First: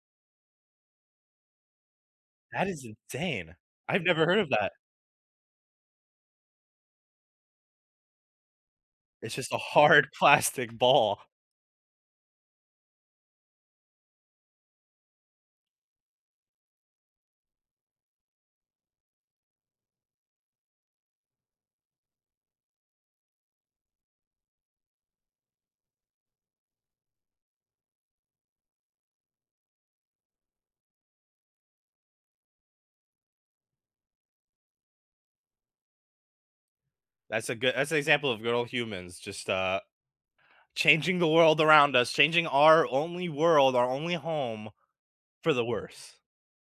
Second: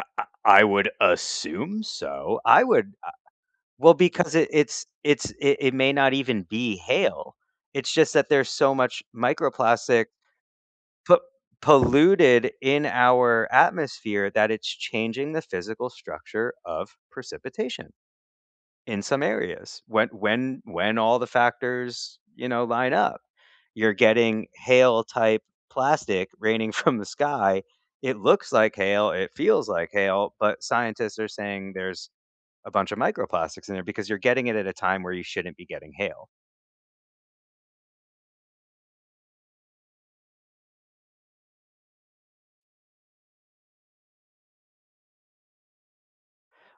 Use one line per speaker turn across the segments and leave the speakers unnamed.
I I I would assume so. I
That is
would, uh
insane.
well,
I've never
because
heard
it
of that.
it's it's it it may not even be hail. It's just that there's so much
It's just a
microplastic
hard plastic
po
ball.
polluted in our atmosphere that it's changing the physical structure of precipitation in some areas when when when all the factors, you know, line up. You're getting hail-type plastic raining from the sky. It looks like hail, it feels like hail, but scientists are saying there's a bunch of microplastics in there because you're getting it at a time where you shouldn't be getting hail.
That's a good that's an example of good old humans just, uh changing the world around us, changing our only world, our only home for the worse.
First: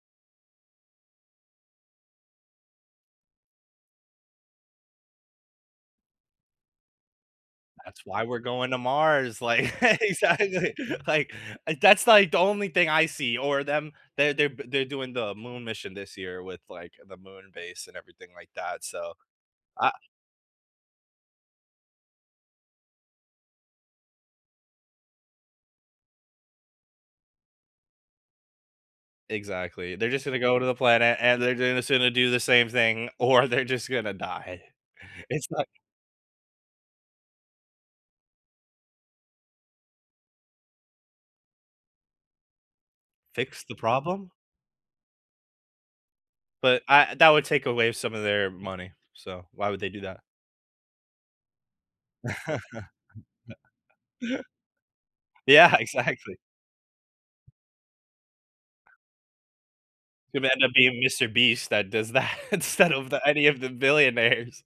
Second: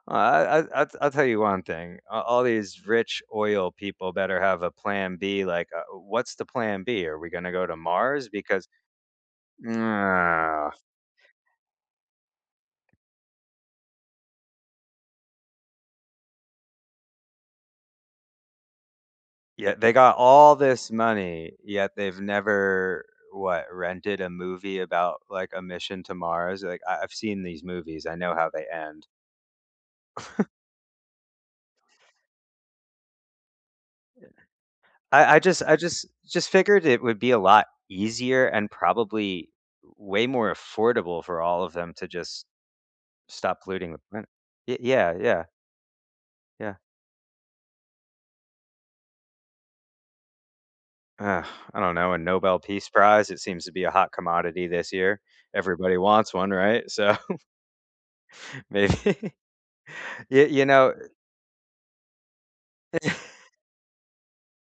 I I I t I tell you one thing. A all these rich oil people better have a plan B, like, uh, what's the plan B? Are we gonna go to
That's why
Mars?
we're
Because
going to Mars, like
nah.
exactly. Like, uh, that's, like, the only thing I see, or them they're they're b they're doing the moon mission this year with, like, the moon base and everything like that. So,
Yeah,
I
they got all this money, yet they've never, what, rented a movie about, like, a mission to Mars? Like, I I've seen these movies, I know how they end.
Exactly. They're just gonna go to the planet, and they're j gonna sonna do the same thing, or they're just gonna die.
I I
It's
just
not
I just just figured it would be a lot easier and, probably, way more affordable for all of them to just stop
Fix the
polluting the planet
problem?
it Yeah, yeah. Yeah.
But, I that would take away some of their money. So, why would they do that?
Ugh, I don't know, a Nobel Peace Prize. It seems to be a hot commodity this year,
Yeah,
everybody wants
exactly.
one, right? So Maybe.
It
Yeah.
may end
You
up
know,
being
eh
Mr. Beast that does that instead of the any of the billionaires.